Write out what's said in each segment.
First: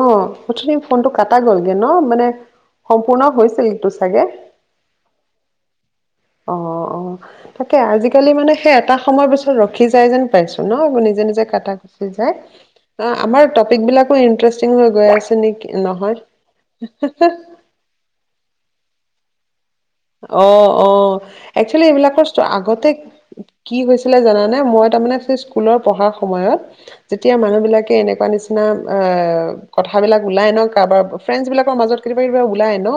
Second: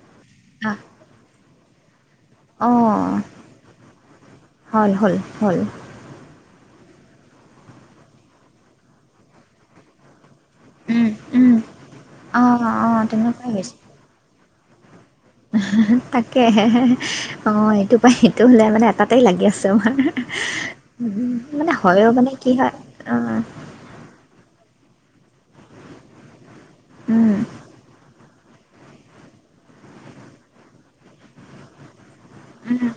অ মুঠতে আহ ফোনটো কটা গল। গনো মানে সম্পূৰ্ণ অ' হৈছিল তু চাগে হ'ল হ'ল হ'ল অ অ তাকে আজিকালি মানে সেই এটা সময়ৰ পিছত ৰখি যায় যেন। চলিব উম নিজে নিজে উম কাতা যায় অ' এ অ' আমাৰ তেনেকুৱাই হৈছে তপন বোলাটো ইণ্টাৰেষ্ট হৈ গৈ তাকে অ এইটো পাই সটো হ'লে মান এতে লাগি আছে আমাৰ অ অ উম, মানে একচুৱেলি হয়ও এইবিলাকৰ মানে কি হয় আগতে অ' কি হৈছিলে জানানে। মই তাৰমানে স্কুলৰ পঢ়াৰ সময়ত। উম যেতিয়া মানুহ বিলাকে এনেক তাই নিচিনা অ কথাবিলাক ওলাই ন কাৰোবাৰ ফ্ৰেণ্ডছ বিলাকৰ মাজত কেতিয়াবা কিবা ওলাই উম ন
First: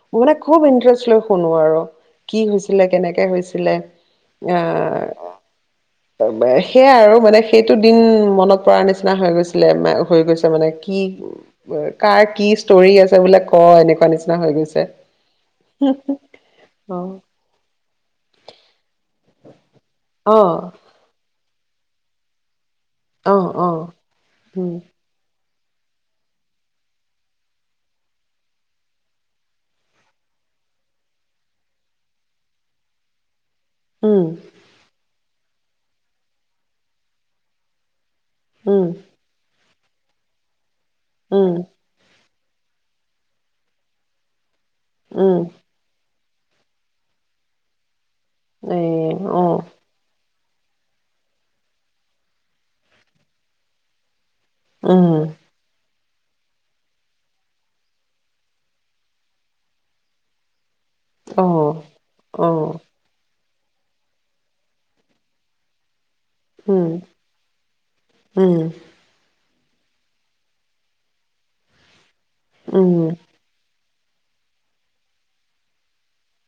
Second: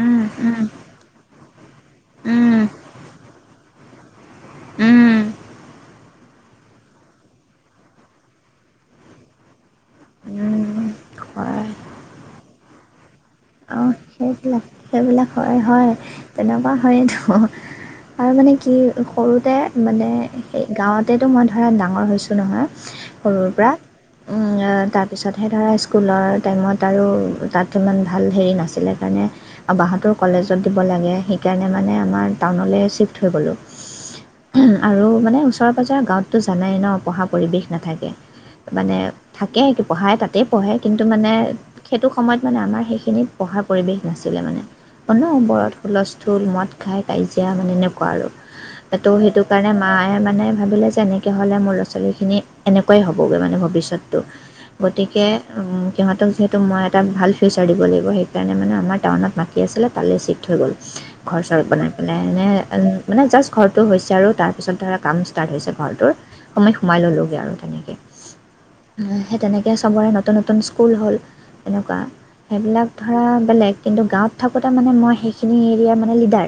উম মানে উম খুব ইন্টাৰেষ্ট লৈ। শুনো আৰু কি উম হৈছিলে কেনেকে হৈছিলে আহ সেয়াই আৰু মানে সেইটো দিন মনত পৰা নিচিনা হৈ গৈছিলে হৈ গৈছে উম মানে উম কি হয় কাৰ কি ষ্টৰি আছে বোলে ক অ' এনেক। সেইবিলাক সেইবিলাক হয় হয় তেনেকুৱা অ', হয়তো আৰু মানে কি। সৰুতে মানে সেই অ', গাঁৱতেতো মই ভাল ডাঙৰ হৈছোঁ নহয় অ', সৰুৰ পৰা অ'। উম অ তাৰপিছতহে তাৰ স্কুলৰ টাইমত আৰু তাত ইমান ভাল হেৰি নাছিলে সেইকাৰণে আও বাহঁতৰ কলেজত দিব লাগে সেইকাৰণে মানে আমাৰ টাউনলৈ ছিফ্ট হৈ গ'লোঁ উমহম আৰু মানে ওচৰ পাঁজৰ গাঁৱতটো জানাই ন পঢ়া পৰিৱেশ নাথাকে মানে থাকে কে পঢ়াই তাতে পঢ়ে কিন্তু মানে সেইটো সময়ত মানে আমাৰ সেইখিনিত পঢ়া পৰিৱেশ নাছিলে মানে অনবৰত হুলচ ঢোল মদ খাই কাজিয়া মানে এনে কোৱা আৰু সেইটো সেইটো কাৰণে মায়ে মানে ভাবিলে যে এনেকেই হ'লে মোৰ ল'ৰা ছোৱালীখিনি এনেকুৱাই হ'বগৈ মানে ভৱিষ্যত [unintelligible] গতিকে উম সিঁহতক যিহেতু মই এটা ভাল ফিউচাৰ দিব লাগিব সেই সেইকাৰণে মানে আমাৰ টাউনত মাটি আছিলে তালৈ চিফট হৈ গ'ল ঘৰ চৰ বনাই পেলাই মানে মানে জাষ্ট ঘৰটো হৈছে আৰু তাৰপিছত ধৰা কাম ষ্টাৰ্ট হৈছে ঘৰটো সময়ত সোমাই ললোগে আৰু তেনেকে সেই তেনে এতিয়া চবৰে নতুন নতুন স্কুল হ'ল এনেকুৱা সেইবিলাক ধৰা বেলেগ কিন্তু গাঁৱত থাকোঁতে মানে মই সেইখিনি এৰিয়া মানে লিডাৰ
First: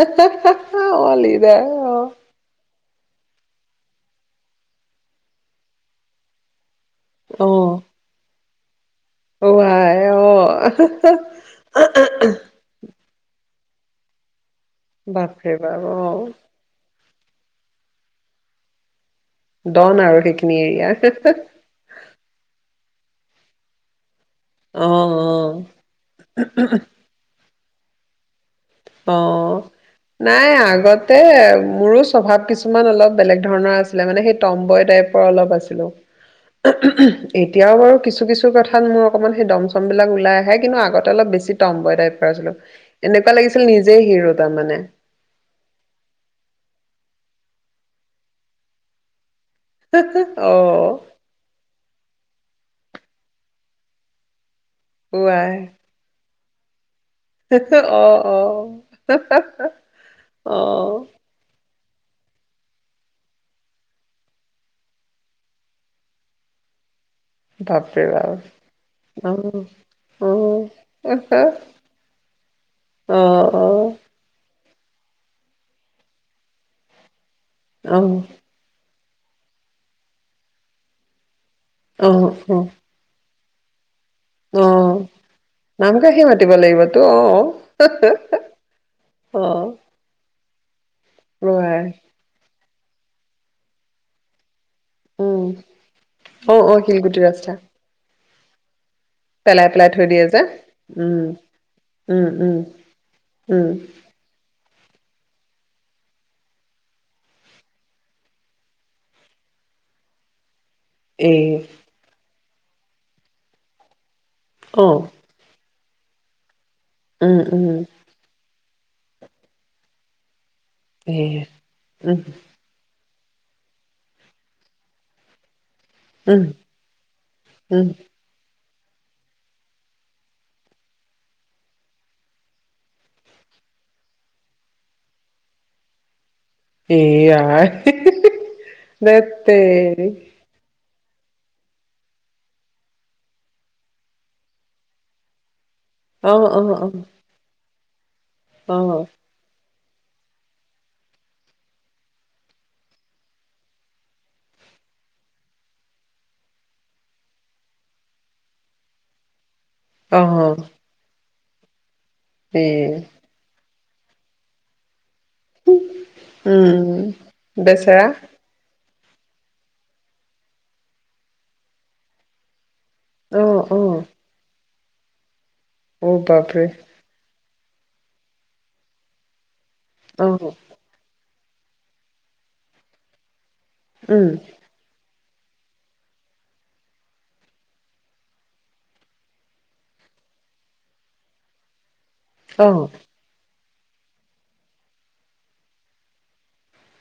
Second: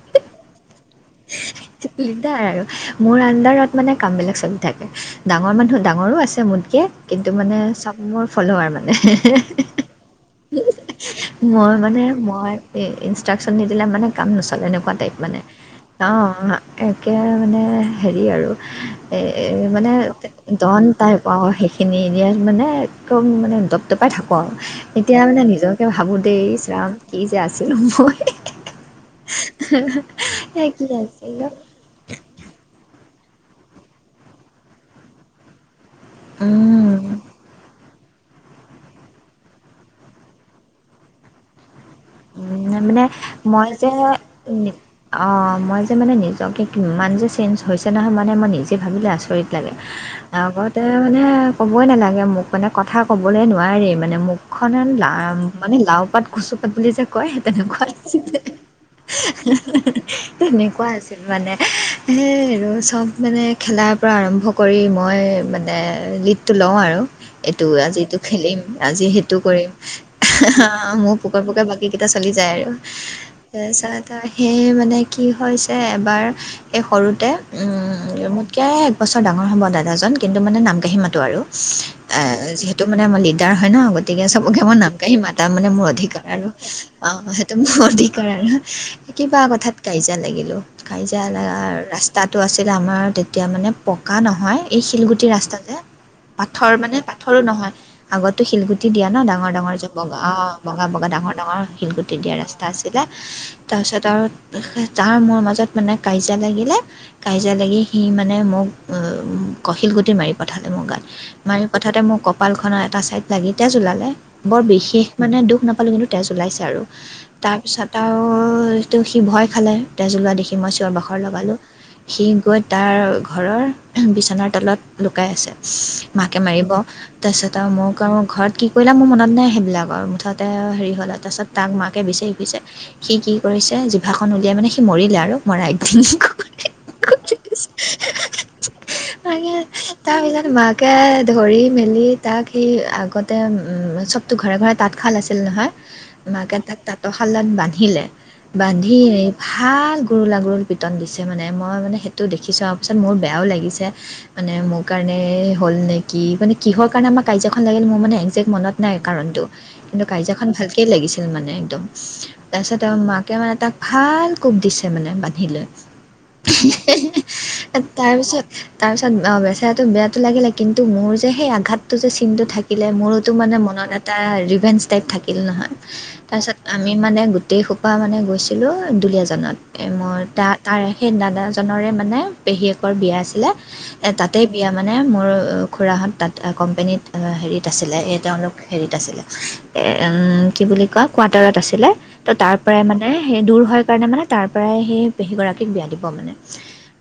অ লিডাৰ অ লিডাৰ আৰু মোৰ আণ্ডাৰত মানে কামবিলাক চলি থাকে ডাঙৰ মানুহ ডাঙৰো আছে মোতকে কিন্তু মানে চব মোৰ [unintelligible] ম [unintelligible] অ [unintelligible] ইনষ্ট্ৰাকশন নিদিলে মানে কাম নচ এনেকুৱা টাইপ মানে বাপৰে বাপ অ এ একেবাৰে মানে হেৰি আৰু এ মানে ডন আৰু সেইখিনি ডন এৰিয়াৰ টাইপ অ সেইখিনি এৰিয়াত মানে একদম মানে দপদপাই থাকোঁ আৰু অ অ এতিয়া মানে নিজকে ভাবো দেই ইচ ৰাম কি যে আছে ছিলো মই অ নাই এ কি আগতে আছিলোঁ মোৰো স্বভাৱ কিছুমান অলপ বেলেগ ধৰণৰ আছিলে মানে সেই টম্বই টাইপৰ অলপ আছিলো। ওহ উম, হু ওহ এতিয়াও বাৰু কিছু কিছু কিছু কথা মোৰ অণমান সেই ডন চম বিলাক ওলাই আহে কিন্তু আগতে অলপ বেছি ডম হয় তাইপৰ আছিলো উম, মানে এনেকোৱা লাগিছিল মই যে নিজেই হিৰো তাৰমানে অ মই যে মানে নিজকে কিমান যে চেঞ্জ হৈছে নহয় মানে মই নিজে ভাবিলে আচৰিত লাগে অ আগতে মানে ক'বই নালাগে মোক মানে কথা ক'বলৈ নোৱাৰেই মানে মোক খনে লা ৱাই মানে লাও পাত কচুপাত আপুনি যে কয় তেনেকুৱা অ আছিল অ অ তেনেকোৱা আছিল মানে সেয়াই আৰু চব মানে খেলাৰ পৰা আৰম্ভ কৰি মই মানে লীডটো লওঁ আৰু এইটো বাপৰে আজিটো বাপ খেলিম আজি অ সেইটো কৰিম অ অ হা হা অ মোক পকপককে বাকী কেইটা চলি যায় আৰু তাৰপিছত আৰু সেই এই মানে কি হৈছে এবাৰ এই সৰুতে অ উম বছৰ ডাঙৰ হ'ব দাদাজন কিন্তু মানে নাম কাঢি মাতো আৰু অ যিহেতু মানে আমাৰ হয় ন আগত তেতিয়া চবকে অ মোৰ নাম কাঢি মাতা মানে মোৰ নামকাষি অধিকাৰ মাতিব লাগিবতো অ সেইটো মোক অধিকাৰ আৰু কিবা অ কথাত কাজিয়া লাগি গিলো কাজিয়া লগা ৱাই ৰাস্তাটো আছে আছিলে আমাৰ তেতিয়া মানে পকা নহয় এই শিলগুটি উম ৰাস্তা যে অ অ পাথৰ মানে শিলগুটি পাথৰো ৰাস্তা নহয় আগতো শিলগুটি দিয়া ন ডাঙৰ পেলাই ডাঙৰ পেলাই থৈ বগা দিয়ে অ যে বগা বগা বা' উম ডাঙৰ-ডাঙৰ শিলগুটি উম দিয়া উম ৰাস্তা আছিলে। উম তাৰপিছত আৰু যাৰ মোৰ মাজত মানে কাজিয়া লাগিলে, কাজিয়া লাগি সি মানে মোক শিল গুটি মাৰি পথাই। মোৰ গাত, মাৰি পথাওঁতে মোক কপা কপাল খনৰ এটা চাইড লাগি তেজ ওলালে, বৰ' বিশেষ মানে দুখ নাপ পালোঁ কিন্তু তেজ ওলাইছে আৰু। তাৰপিছত আৰু তো সি ভয় খালে তেজোলা দেখি চিয়ৰ-বাখৰ লগালোঁ। সি গৈ তাৰ ঘৰৰ বিচনাৰ তলত লুকাই আছে। মাকে মাৰিব, তাৰপিছত আৰু মোক আৰু ঘৰত কি? সেইবিলাক মোৰ মনত নাই সেইবিলাক আৰু মুঠত তে, হেৰি হ'ল আৰু তাৰ পািছত তাক মাকে বিচাৰি ফুৰিছে। সি কি কৰিছে জিভাখন উলিয়াই মানে সি মৰিলে আৰু মৰা একতিং এয় আই ধেৎ তেৰি। তাৰপিছত মাকে ধৰি মেলি তাক সি আগতে চবতো ঘৰে-ঘৰে তাত খাল আছিল নহয়। মাকে তাক তাঁতৰশালত বান্ধি লে। বান্ধি ভাল, গুৰুলা-গুৰুল পিটন দিছে মানে মই মানে সেইটো দেখিছো আৰু পিছত মোৰ বেয়াও লাগিছে, মানে মোৰ কাৰণে হ'ল নে কি মানে কিহৰ কাৰণে আমাৰ কাজিখন লাগিল মোৰ মানে একজেক্ট মনত নাই কাৰণটো। কিন্তু কাজিয়াখন ভালকে লাগি ছিল মানে একদম। তাৰছতে মাকে মানে ত ভাল কুৱ দিছে, মানে বান্ধি লৈ বেচেৰা। তাৰপিছত তাৰ পিছত বেচেৰাটো বেয়াটো লাগিলে কিন্তু মোৰ যে সেই আঘাতটো যে চিনটো থাকি লাগিলে মোৰতো মানে অ', মনত অ', এটা হেৰী টাইপ থাকিল নহয়। অ', তাৰ পিছত, বাপৰে, আমি মানে গ গটেইসোপা মানে গৈছিলোঁ, দুলীয়াজানাত। মোৰ অ', তাৰে সেই দাদা জনৰে মানে পেহীয়েকৰ বিয়া আছিলে। এ উম, তাতে বিয়া মানে মোৰ অ খুৰাহঁত তাত এ কোম্পানীত হেৰিত আছিলে এই তেওঁলোক হেৰিত আছিলে এ উম কি বুলি কয় কোৱাৰ্টাৰত আছিলে ত তাৰ পৰাই অ', মানে সেই দূৰ হয় কাৰণে মানে তাৰ পৰাই সেই পেহীগৰাকীক বিয়া দিব মানে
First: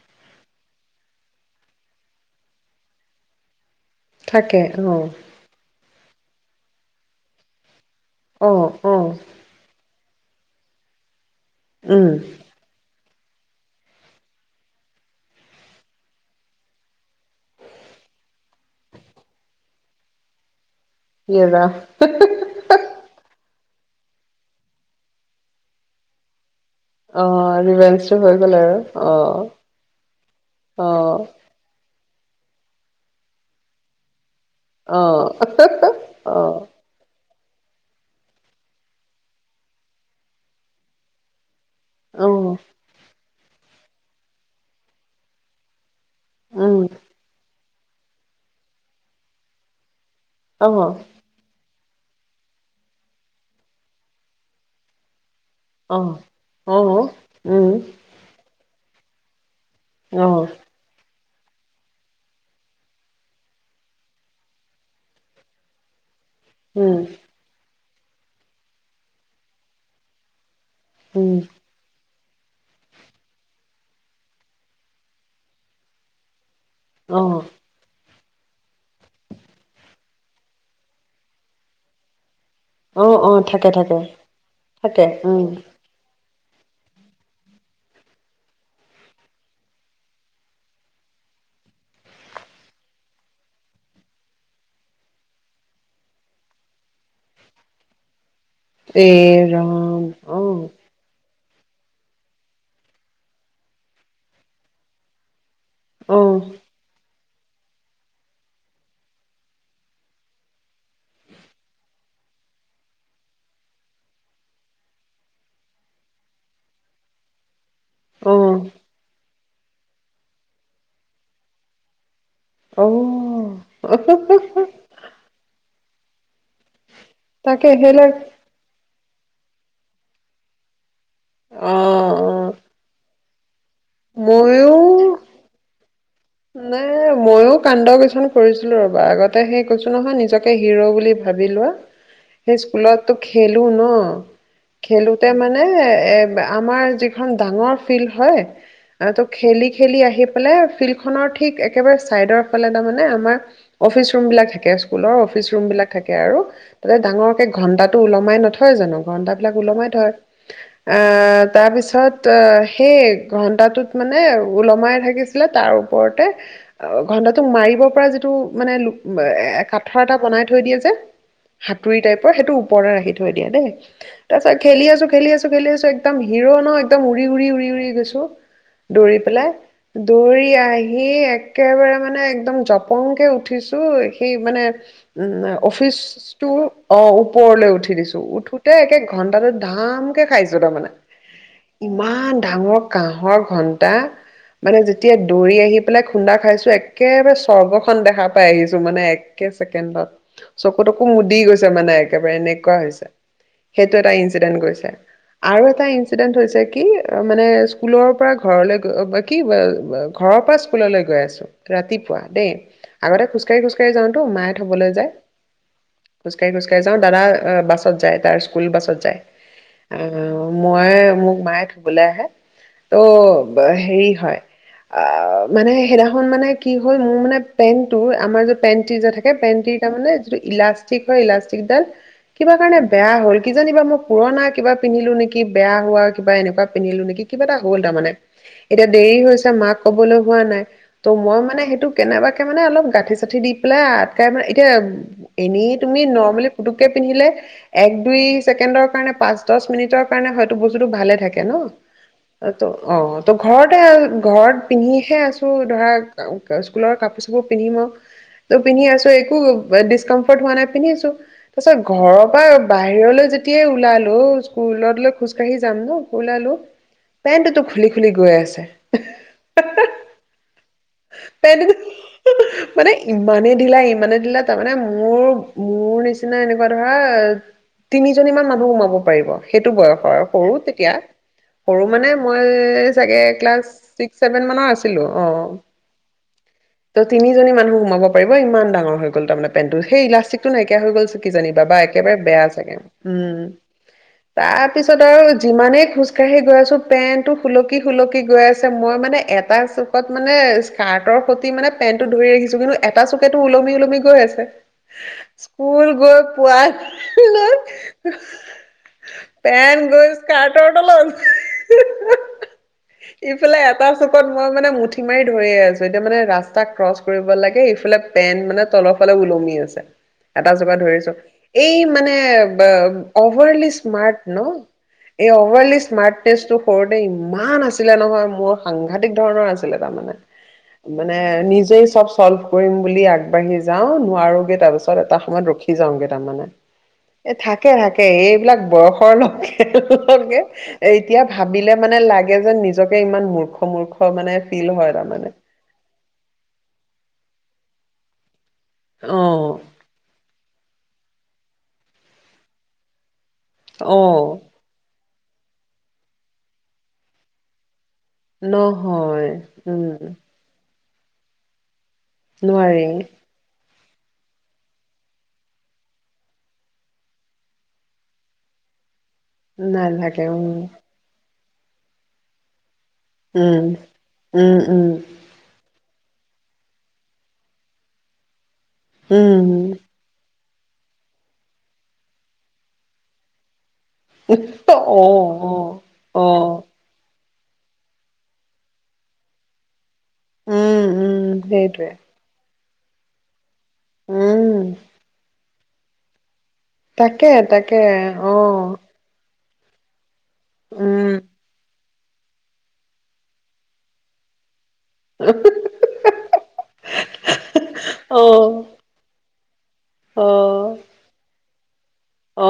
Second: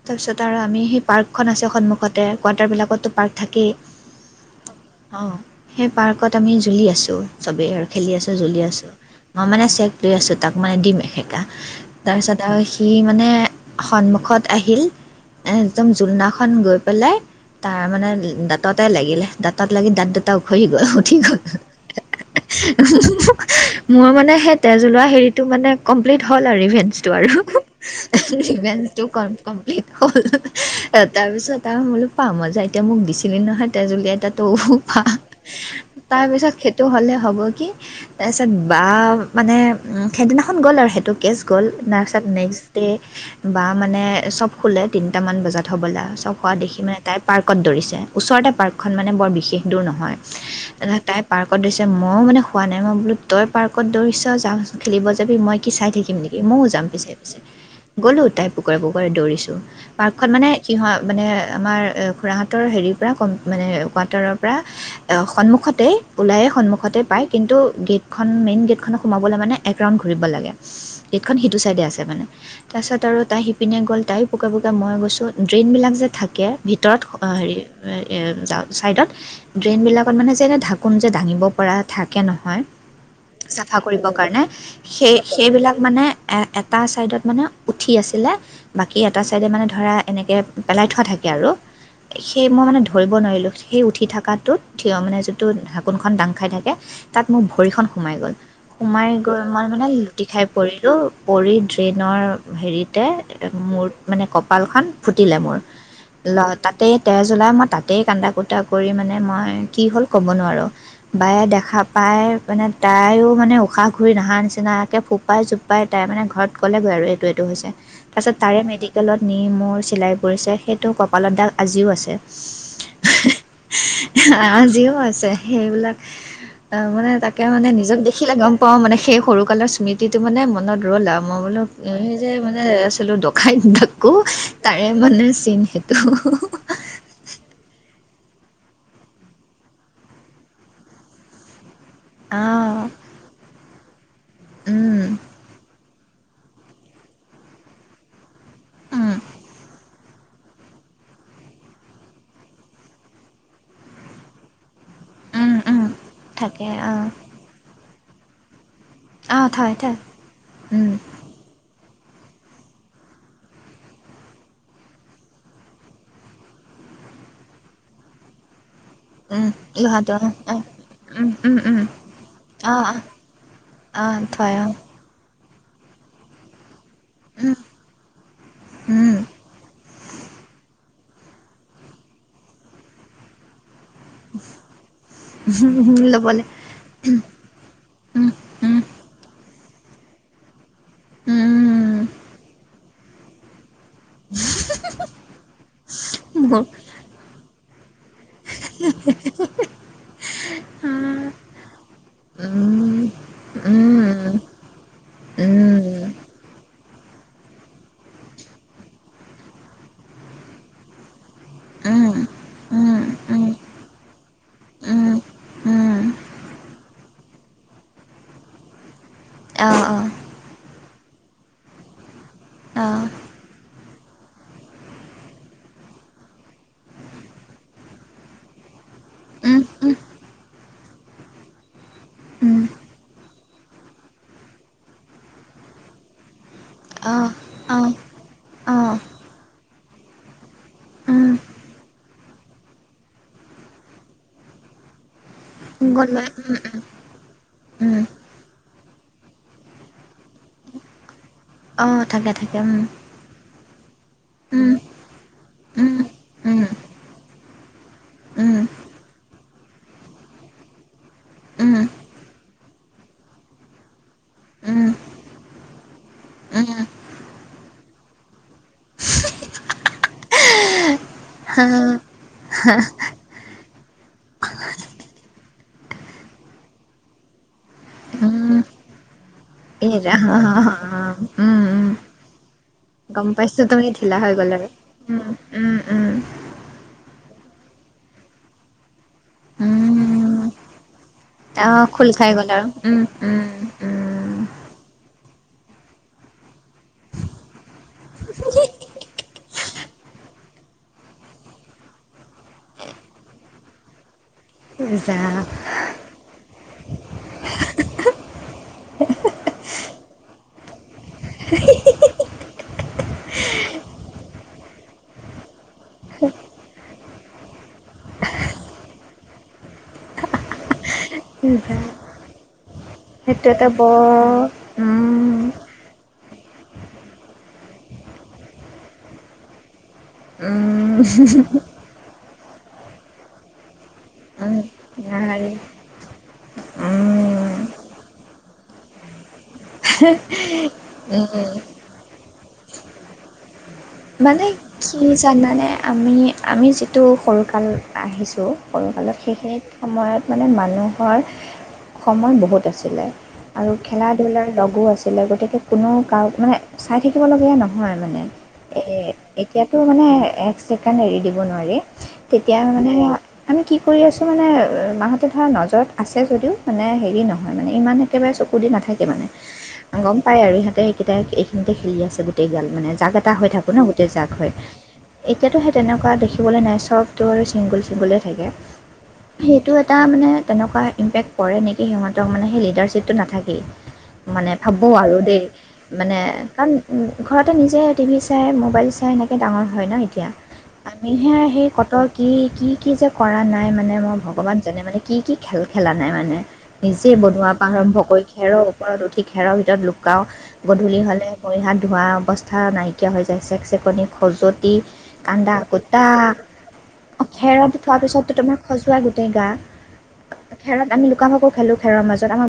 তাৰপিছত আৰু আমি সেই পাৰ্কখন আছে সন্মুখতে কোৱাৰ্টাৰবিলাকততো পাৰ্ক থাকেই থাকে অহ অঁ সেই পাৰ্কত আমি জুলি আছোঁ চবে খেলি আছোঁ জুলি অ', আছোঁ অ', মই মানে চেক লৈ আছোঁ তাক মানে দিম এসেকা উম, তাৰ পিছত আৰু সি মানে সন্মুখত আহিল এ একদম জোলনাখন গৈ পেলাই তাৰ মানে দাঁততে লাগিলে দাঁতত লাগি দাঁত দুটা উভহি গ সঠিক হু ইয়েৰা, মোৰ মানে সেই তেজ ওলোৱা হেৰিত মানে কমপ্লিট হ'ল আৰু ইভে ইনস্তৰ আৰু অ', ৰিভেঞ্জটো হৈ গ'ল আৰু, ইনভেঞ্চটো কম অ', কমপ্লিট হল তা অ', তাপাছত আৰু পা মজা এতিয়া মোক দিছিলি নহয় তেজ ওলিয়া ত তও পা অ', তাৰ পিছত অ', খেতি হব কি তা পিছত বা মানে উম সেইদিনাখন গ'ল আৰু সেইটো কেচ গল তা পাছত অ', নেস্ক উম, দে বা মানে চব শুলে তিনিটামান বজাত হ'বলা চব শুৱা দেখি মানে তাই পাৰ্কত দৰিছে যে ওচৰতে পাৰ্কখন মানে বৰ বিশেষ দূৰ নহয় অ'। এনে তাই পাৰ্ক তাপাছত মই মানে শুৱা নাই মই বোলো তই পাৰ্কত দৌৰিছ যাম খেলিব যাবি মই কি চাই অ', থাকিম নেকি মইয়ো যাম অ', পিছে পিছে উম, গলো তাই বু কুকুৰাই কুকুৰাই দৌৰিছোঁ পাৰ্কখন অ', মানে কি হয় মানে আমাৰ খোৰাহঁতৰ হেৰিৰ পৰা কম মানে কুৱাটাৰৰ পৰা সন্মুখতেই ওলায়ে সন্মুখতে উম, পায় কিন্তু গেট এ মেইন গেটখনত সোমাবলৈ মানে এক ৰাউণ্ড ঘূৰিব লাগে গেটখন উম, সিটো চাইডে আছে মানে তাৰপিছত আৰু তাই সিপিনে গ'ল তাইো বোকা বোকা মই গৈছোঁ ড্ৰেইনবিলাক যে থাকে ভিতৰত অ', হেৰি চাইনত বিলাকত মানে কোন যে দাঙিব পৰা থাকে ন অ', অ', থাকে, চাফা থাকে, কৰিব কাৰণে থাকে, সেই উম, সেইবিলাক মানে এ-এটা চাইডত মানে উঠি আছিলে, বাকী এটা চাইডে মানে ধৰা এনেকে পেলাই থোৱা থাকে আৰু। সেই মই মানে ধৰিব নোৱাৰিলো, সেই উঠি থকাটোত থিয়মানে ঢাকোনখন দাং খাই থাকে, তাত মোৰ ভৰিখন সোমাই গ'ল। এ সোমাই গৈ মই মানে ৰাম লুটি খাই অ', পৰিলো। পৰি ড্ৰেইনৰ হেৰিতে, মোৰ মানে কপালখন ফুটিলে। মোৰ ল অ', তাতে তেজ জ্বলাই মই তাতেই কান্দা-কুটা কৰি মানে মই কি হ'ল! ক'ব নোৱাৰোঁ। বায়ে দেখা পাই মানে তায়ো মানে উশাহ ঘূৰি নহা নিচিনাকৈ ফোপাই-জোপাই তাই মানে ঘৰত ক'লেগৈ আৰু। এইটো এইটো হৈছে। তাৰপিছত অ', তাৰে মেডিকেল নি মোৰ চিলাই পৰিছে, সেইটো কপালত দাগ আজিও আছে। আজিও আছে অ'। সেইবিলাক অ' মানে তাকে মানে, নিজক দেখিলে গম পাওঁ মানে সেই সৰুকালৰ স্মৃতিটো মানে মনত ৰ'ল আৰু। মই বোলো, অ', এইযে অ', মানে আছিলো খাই ঢাকো, ময়ো তাৰে মানে চিন সেইটো নাই ময়ো কান্দ গৈছো কৰিছিলো ৰ'বা। আগতে সেই কৈছো নহয় নিজকে হিৰ' বুলি ভাবি লোৱা। অ সেই স্কুলতো খেলো ন? উম খেলোতে মানে এ আমাৰ যিখন ডাঙৰ ফিল্ড হয়, উম ত' খেলি-খেলি আহি পেলাই ফিল্ডখন ফিল্ডখনৰ ঠিক একেবাৰে চাইডৰ ফালে তাৰমানে, আমাৰ অফিচ ৰুমবিলাক থাকে স্কুল‌‌ৰ অফিচ‌ উম উম ৰুমবিলাক থাকে আৰু। তাতে ডাঙৰকে ঘন্টাত ওলমাই নথয় হয় জানো ঘন্টাবিলাক ওলমাই থয়। উম আ তাৰপিছত পাছত সেই ঘণ্টাটোত মানে ওলমাই থাকিছিলে, তাৰ ওপৰতে ঘন্টাটোক মাৰিব পৰা যিটো মানে উম কাঠৰ লোহাটো এটা বনাই অ অ থৈ দিয়ে যে, উম উম উম হাতুৰি টাইপৰ, সেইটো অ ওপৰতে ৰাখি থৈ দিয়ে দেই। অ অ থয় তাৰপিছত অ খেলি আছো, খেলি আছো খেলি আছো একদম হিৰো ন? একদম উৰি উৰি, উম উৰি উৰি গৈছো উম দৌৰি পেলাই। দৌৰি আহি সি একেবাৰে মানে একদম জপঙকে উঠিছো। এ সেই মানে, উম ল'বলে অফিচটোৰ, অ' ওপৰলৈ উঠি দিছো । উম উঠোঁতে উম একে ঘণ্টাটো ধামকৈ খাইছোঁ তাৰমানে। উম ইমান ডাঙৰ। কাঁহৰ ঘণ্টা মানে যেতিয়া দৌৰি আহি পেলাই খুন্দা মোৰ খাইছো একেবাৰে চওা দেখা পাই ম চকুতকু উম মুদি গৈছে মানে একেবাৰে এ উম উম সেইটো এটা ইিডে গ উম আৰু এটা ইিন্ কি ত মানে স্কুলৰ পৰা ঘৰলৈ কি ঘৰৰ পৰা স্কুললৈ গৈ আছোঁ উম ৰাতিপুৱা দেই উম আগতে খোজ কাঢ়ি খোজ কঢ়ি যাওতো মায়ে থবলৈ যায় উম উম খোজ কঢ়ি খোজ কঢ়ি যাও দাদা অঁ বাছত যায় তাৰ স্কুল বাছত যায় অ মই মোক মায়ে ধুবলৈ আহে অ' হেৰি হয় আহ মানে সেইদিনাখন মানে কি হ'ল মোৰ মানে পেন্টটো আমাৰ য পেন্ট থাকে উম পেণ্টি উম তাৰানে যটো ইলা ঠিক হয় ইলাষ্টিক ডাল কিবা উম কাৰণে বেয়া হল কিজানিব বাা মই পুৰণা কিবা পিন্ধিলো নেকি বেয়া হোৱা কিবা এনেকুৱা পিন্ধিলো অ নেকি কিবা এটা অ হ'ল তাৰ মানে অ এতিয়া দেৰি হৈছে মাক ক'বলৈ হোৱা নাই ত উম মই মানে সেইটো কেনেবা মানে অলপ গাঁঠি চাঠি দি পেলাই আটকাই মানে এতিয়া এনেই তুমি গ'লে নৰ্মেলি উম পুটুককে পিন্ধিলে এক উম দুই ছেকেণ্ডৰ ণে পাঁচ দহ মিনিটৰ কাৰণে হয়টো বস্তুটো ভালে থাকে ক ন অ থাকে থাকে উম অ ঘৰতে ঘৰত উম পিন্ধি সে আছো এ ধৰা স্কুলৰ কাপোৰ চাপোৰ আনি মই ত' পিন্ধি আছো একো ডিছকম্ফৰ্ট হোৱাাই পি ন আছো তাৰ পিছত ঘৰৰ পৰা বাহিৰলৈ যেতিয়াই ওলালো স্কুলতৈ খোজকাঢ়ি যাম ন ওলো পে খ খুলি গৈ আছে [unintelligible] পেণ্ মানে ইমানে ধিলা ইমানে ধিলা তাৰমানে মোৰ মোৰ নিছনা এনেকুৱা ধৰা তিনি জনী মান মানুহ সোমাব পাৰিব। সেইটো বয়সৰ ৰাম সৰু তেতিয়া, উম সৰু উম মানে মই চাগে গম পাইছো তুমি ক্লাছিক্স ঢিলা হৈ চছেভেন গ'ল আৰু মানৰ আছিলো উম অ। উম উম ত তিনিজনী মানুহ সোমাব পাৰিব ইমান ডাঙৰ হয়। গল তাৰমানে পেণ্টটো সেই উম ইলাষ্টিক টো নাইকিয়া হৈ গলছে কি জানি বা বা আহ খোল একেবাৰে খাই বেয়া গ'ল আৰু চাগে। উম উম তাৰ পিছত আৰু যিমানেই খোজকাঢ়ি গৈ আছোঁ পেনটটো সুলকি সুলকি গৈ আছে মই মানে এ তাৰ চোকত মানে কাৰ্টৰ সৈটি মানে পেনটো ধৰি ৰাখিছো কিন্তু এটা চুকেটো ওলমি ওলমি গৈ আছে। যা স্কুল গৈ পুৱা লৈ পেন্ট গৈ স্কাৰ্ট তৰ তলত। [unintelligible] ইফালে এটা চুকত মই মানে মুঠি মাৰি ধৰি আছোঁ। এতি মানে ৰাস্তা ক্ৰচ কৰিব লাগে ইফালে পেন মানে, তলৰ ফালে ওলমি আছে এটা জগা ধৰিছো যা এই মানে সেইটো এটা অভাৰলি বৰ স্মাৰ্ট ন, এই উম অভাৰলি স্মাৰ্ট টেটো সৰুতে ইমান আছিলে নহয় মোৰ সাংঘাতিক ধৰণৰ আছিলে তাৰমানে। উম। মানে নিজেই চব চল্ভ কৰিম বুলি আগবাঢ়ি যাও নোৱাৰোগে উম তাৰপিছত এটা সময়ত ৰখি যাওঁগে তাৰমানমানে। এই থাকে থাকে এইবিলাক বয়সৰ ন [unintelligible] এতিয়া উম উম ভাবিলে মানে লাগে যে নিজকে ইমান মূৰ্খ। মূৰ্খ মানে ফিল হয় কি তাৰমানে জানানে? আমি, আমি যিটো সৰুকাল আহিছোঁ সৰুকালত, অ' সেইখিনি সময়ত মানে মানুহ হয় সময় বহুত আছিলে আৰু খেলা অ' ধূলাৰ লগো আছিলে গতিক সেই কোনো কাৰ মানে চাই থাকিবলগীয়া নহয় মানে। এ নহয় এতিয়াতো উম মানে এক ছেকেণ্ড এৰি দিব নোৱাৰি তেতিয়া নোৱাৰি মানে আমি কি কৰি আছো মানে মা হতে ধৰা নজৰত আছে যদিও মানে হেৰি নহয় মানে ইমান একেবাৰে চকু দি নাথাকে । মানে গম নালাগে পায় উম আৰু ইিহঁতে সেইকেই টা এনেকে খেলি আছে গোটেই গাল মানে টা হৈ উম থাকো ন গোটেই জাক হয় উম উম এতিয়াতো সেই । তেনেকুৱা দেখিবলৈ নাই চবটো আৰু ছিংগুল চিংগুল থাকে উম সেইটো এটা মানে তেনেকুৱা ইম্পেক্ পৰে নেকি সিহঁতৰ মানেই লিডাৰশ্বিপটো নাথাকেই মানে অ' ভাবো আৰু দেই অ' মানে অ' কাৰণ উ ঘৰতে নিজে টিভি চাই মোবাইল চাই সনেকৈ ডাঙৰ হয় ন এতিয়া এতিয়া উম উম আমিহে সেই সেইটোৱে কটৰ কি কি কি যে কৰা নাই নাই মানে মই উম ভগৱান জানে মানে কি কি খেল খেলা নাই মানে নিজে তাকে বনোৱাৰ পৰা তাকে আৰম্ভ কৰি খেৰ অ' ওপৰত উঠি খেৰ ভিতৰত লুকাই কাও গধূলি উম হ'লে ভৰি হাত ধোৱা অৱস্থা নাই কিয়া হৈ যায় চেকচেকনি খযুৱতী কান্দা কোটা অ খেৰৰত থোৱা পিছত অ' তোমাৰ খজোৱা গুতা তে গা অ' খেৰত আমি লুকা ভাকু খেলো খেৰ মাজত আমাৰ । অ'